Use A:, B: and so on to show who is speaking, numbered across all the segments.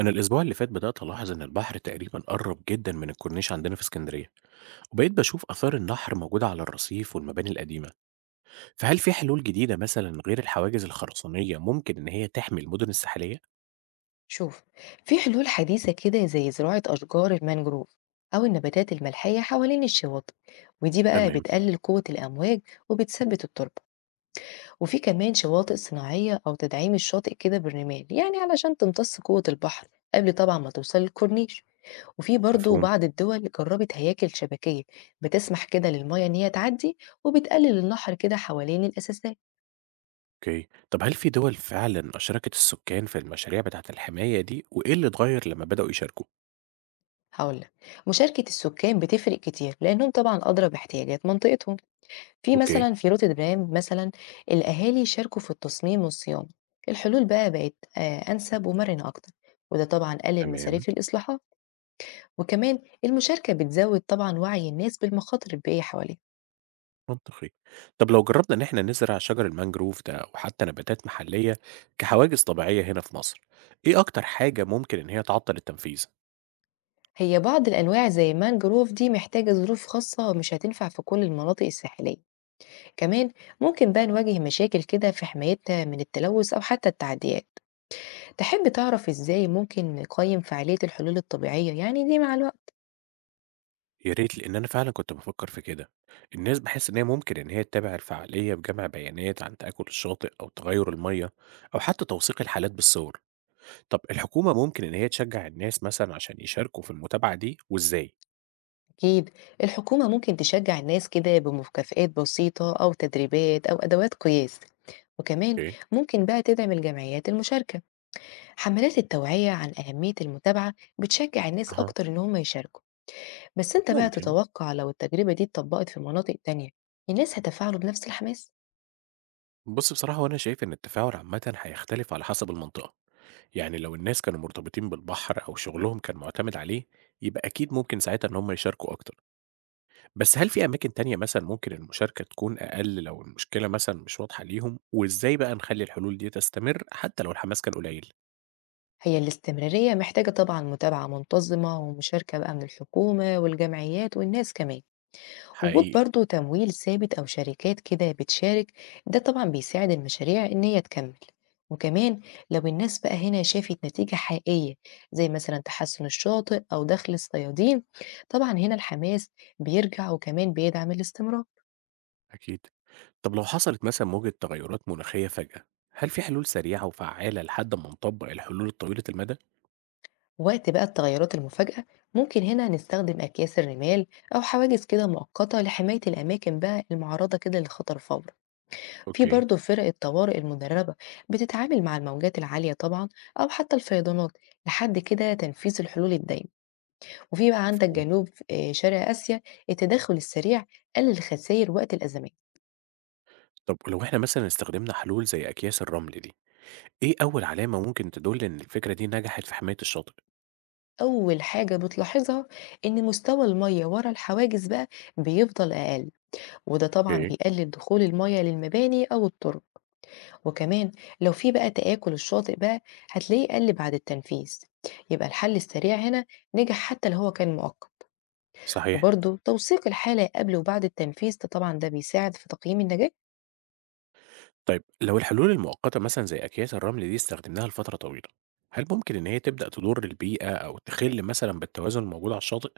A: أنا الأسبوع اللي فات بدأت ألاحظ إن البحر تقريبا قرب جدا من الكورنيش عندنا في اسكندرية، وبقيت بشوف آثار النهر موجودة على الرصيف والمباني القديمة. فهل في حلول جديدة مثلا غير الحواجز الخرسانية ممكن إن هي تحمي المدن الساحلية؟
B: شوف، في حلول حديثة كده زي زراعة أشجار المانجروف أو النباتات الملحية حوالين الشواطئ. ودي بقى
A: تمام.
B: بتقلل قوة الأمواج وبتثبت التربة. وفي كمان شواطئ صناعية أو تدعيم الشاطئ كده بالرمال، يعني علشان تمتص قوة البحر قبل طبعا ما توصل للكورنيش. وفي برضو
A: مفهوم.
B: بعض الدول جربت هياكل شبكية بتسمح كده للمية إن هي تعدي، وبتقلل النحر كده حوالين الأساسات.
A: أوكي. طب هل في دول فعلا أشركت السكان في المشاريع بتاعة الحماية دي، وإيه اللي اتغير لما بدأوا يشاركوا؟
B: هقولك، مشاركة السكان بتفرق كتير لأنهم طبعا أدرى باحتياجات منطقتهم. في
A: أوكي.
B: مثلا، في روتردام مثلا الأهالي شاركوا في التصميم والصيانة. الحلول بقى بقت أنسب ومرنة أكتر، وده طبعا قلل
A: تمام.
B: مصاريف الإصلاحات. وكمان، المشاركة بتزود طبعا وعي الناس بالمخاطر البيئية حواليها.
A: منطقي. طب لو جربنا إن إحنا نزرع شجر المانجروف ده أو حتى نباتات محلية كحواجز طبيعية هنا في مصر، إيه أكتر حاجة ممكن إن هي تعطل التنفيذ؟
B: هي بعض الأنواع زي مانجروف دي محتاجة ظروف خاصة، مش هتنفع في كل المناطق الساحلية. كمان ممكن بقى نواجه مشاكل كده في حمايتها من التلوث أو حتى التعديات. تحب تعرف إزاي ممكن نقيم فعالية الحلول الطبيعية يعني دي مع الوقت؟
A: يا ريت، لأن أنا فعلًا كنت بافكر في كده. الناس باحس إن هي ممكن إن هي تتابع الفعالية بجمع بيانات عن تآكل الشاطئ أو تغير المَيّة أو حتى توثيق الحالات بالصور. طب الحكومة ممكن إن هي تشجع الناس مثلًا عشان يشاركوا في المتابعة دي، وإزاي؟
B: أكيد، الحكومة ممكن تشجع الناس كده بمكافآت بسيطة أو تدريبات أو أدوات قياس. وكمان
A: أوكي.
B: ممكن بقى تدعم الجمعيات المشاركة. حملات التوعية عن أهمية المتابعة بتشجع الناس
A: أها.
B: أكتر إن هم يشاركوا. بس أنت بقى
A: ممكن.
B: تتوقع، لو التجربة دي اتطبقت في مناطق تانية، الناس هتفاعلوا بنفس الحماس؟
A: بُص، بصراحة هو أنا شايف إن التفاعل عامةً هيختلف على حسب المنطقة. يعني لو الناس كانوا مرتبطين بالبحر أو شغلهم كان معتمد عليه يبقى أكيد ممكن ساعتها إن هم يشاركوا أكتر. بس هل في أماكن تانية مثلا ممكن المشاركة تكون أقل لو المشكلة مثلا مش واضحة ليهم، وإزاي بقى نخلي الحلول دي تستمر حتى لو الحماس كان قليل؟
B: هي الاستمرارية محتاجة طبعا متابعة منتظمة ومشاركة بقى من الحكومة والجمعيات والناس كمان. وجود
A: حقيقي.
B: برضو تمويل ثابت أو شركات كده بتشارك، ده طبعا بيساعد المشاريع إن هي تكمل. وكمان لو الناس بقى هنا شافت نتيجة حقيقية، زي مثلا تحسن الشاطئ أو دخل الصيادين، طبعا هنا الحماس بيرجع وكمان بيدعم الاستمرار.
A: أكيد. طب لو حصلت مثلا موجة تغيرات مناخية فجأة، هل في حلول سريعة وفعالة لحد ما نطبق الحلول الطويلة المدى؟
B: وقت بقى التغيرات المفاجئة، ممكن هنا نستخدم أكياس الرمال أو حواجز كده مؤقتة لحماية الأماكن بقى المعرضة كده للخطر فوري. في
A: اوكي.
B: برضه فرق الطوارئ المدربة بتتعامل مع الموجات العالية طبعا أو حتى الفيضانات لحد كده تنفيذ الحلول الدايمة. وفي بقى عندك
A: مفهوم.
B: جنوب شرق آسيا، التدخل السريع قلل الخسائر وقت الأزمات.
A: طب ولو احنا مثلا استخدمنا حلول زي أكياس الرمل دي، إيه أول علامة ممكن تدل إن الفكرة دي نجحت في حماية الشاطئ؟
B: أول حاجة بتلاحظها إن مستوى المية ورا الحواجز بقى بيفضل أقل، وده طبعا
A: أوكي.
B: بيقلل دخول المية للمباني أو الطرق. وكمان لو في بقى تآكل الشاطئ بقى، هتلاقيه قل بعد التنفيذ. يبقى الحل السريع هنا نجح حتى لو هو كان مؤقت.
A: صحيح.
B: وبرضه توثيق الحالة قبل وبعد التنفيذ ده طبعا ده بيساعد في تقييم النجاح.
A: طيب لو الحلول المؤقتة مثلًا زي أكياس الرمل دي استخدمناها لفترة طويلة، هل ممكن إن هي تبدأ تضر البيئة أو تخِل مثلًا بالتوازن الموجود على الشاطئ؟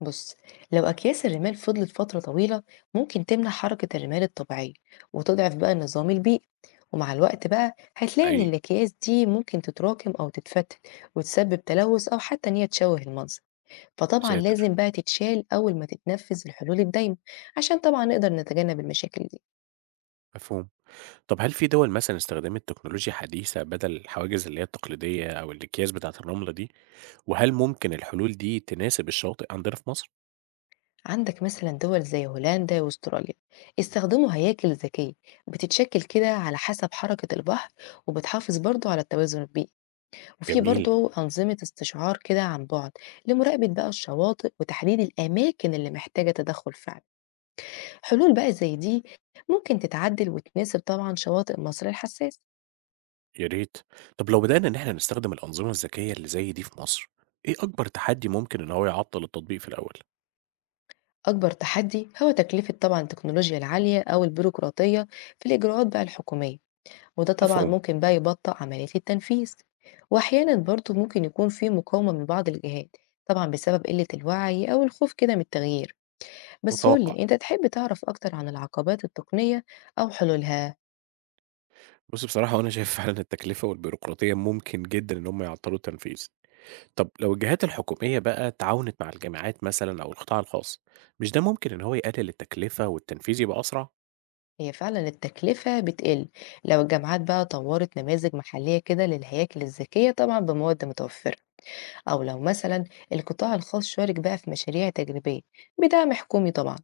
B: بص، لو أكياس الرمال فضلت فترة طويلة ممكن تمنع حركة الرمال الطبيعية وتضعف بقى النظام البيئي. ومع الوقت بقى هتلاقي إن
A: حقيقي.
B: الأكياس دي ممكن تتراكم أو تتفتت وتسبب تلوث أو حتى إن هي تشوه المنظر.
A: يا
B: فطبعا
A: ساتر!
B: لازم بقى تتشال أول ما تتنفذ الحلول الدايمة عشان طبعا نقدر نتجنب المشاكل دي.
A: مفهوم. طب هل في دول مثلًا استخدمت تكنولوجيا حديثة بدل الحواجز اللي هي التقليدية أو الأكياس بتاعة الرملة دي؟ وهل ممكن الحلول دي تناسب الشواطئ عندنا في مصر؟
B: عندك مثلا دول زي هولندا واستراليا استخدموا هياكل ذكية بتتشكل كده على حسب حركة البحر، وبتحافظ برضو على التوازن البيئي. وفي
A: جميل.
B: برضو أنظمة استشعار كده عن بعد لمراقبة بقى الشواطئ وتحديد الأماكن اللي محتاجة تدخل فعلي. حلول بقى زي دي ممكن تتعدل وتناسب طبعا شواطئ مصر الحساس.
A: يا ريت. طب لو بدأنا إن إحنا نستخدم الأنظمة الذكية اللي زي دي في مصر، إيه أكبر تحدي ممكن إن هو يعطل التطبيق في الأول؟
B: أكبر تحدي هو تكلفة طبعا التكنولوجيا العالية أو البيروقراطية في الإجراءات بقى الحكومية، وده طبعا
A: مفهوم.
B: ممكن بقى يبطئ عملية التنفيذ. وأحيانا برضه ممكن يكون في مقاومة من بعض الجهات طبعا بسبب قلة الوعي أو الخوف كده من التغيير. بس
A: متوقع.
B: قولي أنت، تحب تعرف أكتر عن العقبات التقنية أو حلولها؟
A: بُص، بصراحة وأنا شايف فعلًا التكلفة والبيروقراطية ممكن جدًا إن هم يعطّلوا التنفيذ. طب لو الجهات الحكومية بقى تعاونت مع الجامعات مثلًا أو القطاع الخاص، مش ده ممكن إن هو يقلل التكلفة والتنفيذ يبقى أسرع؟
B: هي فعلا التكلفة بتقل لو الجامعات بقى طورت نماذج محلية كده للهياكل الذكية طبعا بمواد متوفرة، أو لو مثلا القطاع الخاص شارك بقى في مشاريع تجريبية بدعم حكومي طبعا.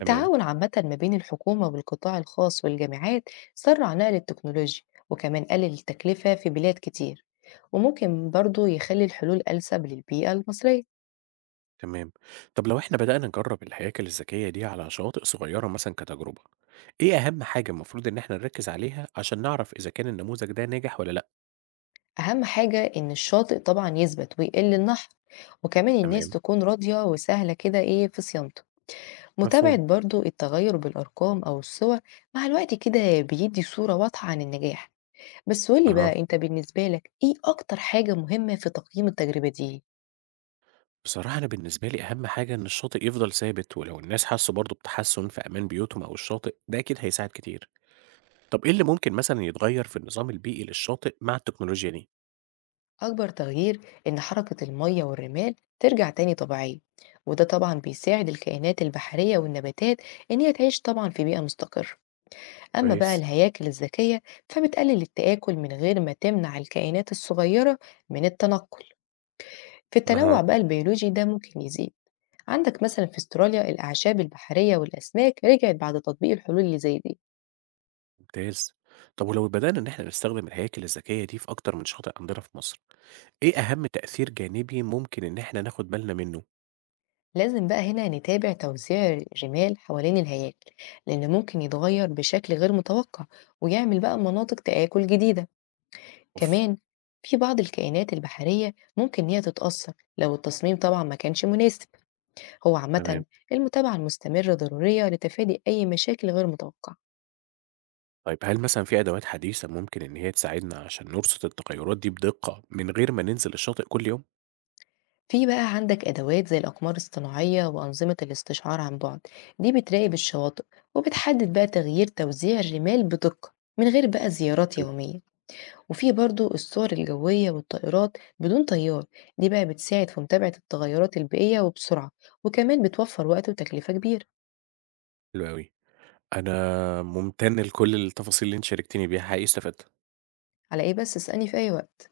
A: تمام.
B: عامة ما بين الحكومة والقطاع الخاص والجامعات سرع نقل التكنولوجيا، وكمان قلل التكلفة في بلاد كتير، وممكن برضو يخلي الحلول أنسب للبيئة المصرية.
A: تمام. طب لو إحنا بدأنا نجرّب الهياكل الذكية دي على شواطئ صغيرة مثلًا كتجربة، إيه أهم حاجة المفروض إن إحنا نركّز عليها عشان نعرف إذا كان النموذج ده ناجح والّا لأ؟
B: أهم حاجة إن الشاطئ طبعا يثبت ويقل النحر، وكمان الناس
A: تمام.
B: تكون راضية وسهلة كده إيه في صيانته. متابعة
A: مفهوم.
B: برضو التغير بالأرقام أو الصور مع الوقت كده بيدي صورة واضحة عن النجاح. بس قولي
A: أها.
B: بقى أنت، بالنسبة لك إيه أكتر حاجة مهمة في تقييم التجربة دي؟
A: بصراحة أنا بالنسبة لي أهم حاجة إن الشاطئ يفضل ثابت، ولو الناس حسوا برضه بتحسن في أمان بيوتهم أو الشاطئ ده أكيد هيساعد كتير. طب إيه اللي ممكن مثلا يتغير في النظام البيئي للشاطئ مع التكنولوجيا دي؟
B: أكبر تغيير إن حركة المية والرمال ترجع تاني طبيعية، وده طبعا بيساعد الكائنات البحرية والنباتات إن هي تعيش طبعا في بيئة مستقرة. أما بقى
A: كويس.
B: الهياكل الذكية فبتقلل التآكل من غير ما تمنع الكائنات الصغيرة من التنقل. في
A: اها.
B: التنوع بقى البيولوجي ده ممكن يزيد. عندك مثلا في استراليا الأعشاب البحرية والأسماك رجعت بعد تطبيق الحلول اللي زي دي.
A: ممتاز. طب ولو بدأنا إن إحنا نستخدم الهياكل الذكية دي في أكتر من شاطئ عندنا في مصر، إيه أهم تأثير جانبي ممكن إن إحنا ناخد بالنا منه؟
B: لازم بقى هنا نتابع توزيع الرمال حوالين الهياكل، لأن ممكن يتغير بشكل غير متوقع ويعمل بقى مناطق تآكل جديدة.
A: اوف.
B: كمان في بعض الكائنات البحرية ممكن إن هي تتأثر لو التصميم طبعا ما كانش مناسب. هو
A: تمام.
B: عامة المتابعة المستمرة ضرورية لتفادي أي مشاكل غير متوقعة.
A: طيب هل مثلا في أدوات حديثة ممكن إن هي تساعدنا عشان نرصد التغيرات دي بدقة من غير ما ننزل الشاطئ كل يوم؟
B: في بقى عندك أدوات زي الأقمار الصناعية وأنظمة الاستشعار عن بعد، دي بتراقب الشواطئ وبتحدد بقى تغيير توزيع الرمال بدقة من غير بقى زيارات يومية. وفي برضو الصور الجوية والطائرات بدون طيار، دي بقى بتساعد في متابعة التغيرات البيئية وبسرعة، وكمان بتوفر وقت وتكلفة كبيرة.
A: حلو أوي. أنا ممتن لكل التفاصيل اللي أنتِ شاركتيني بيها، حقيقي استفدت.
B: على ايه بس، اسألني في اي وقت.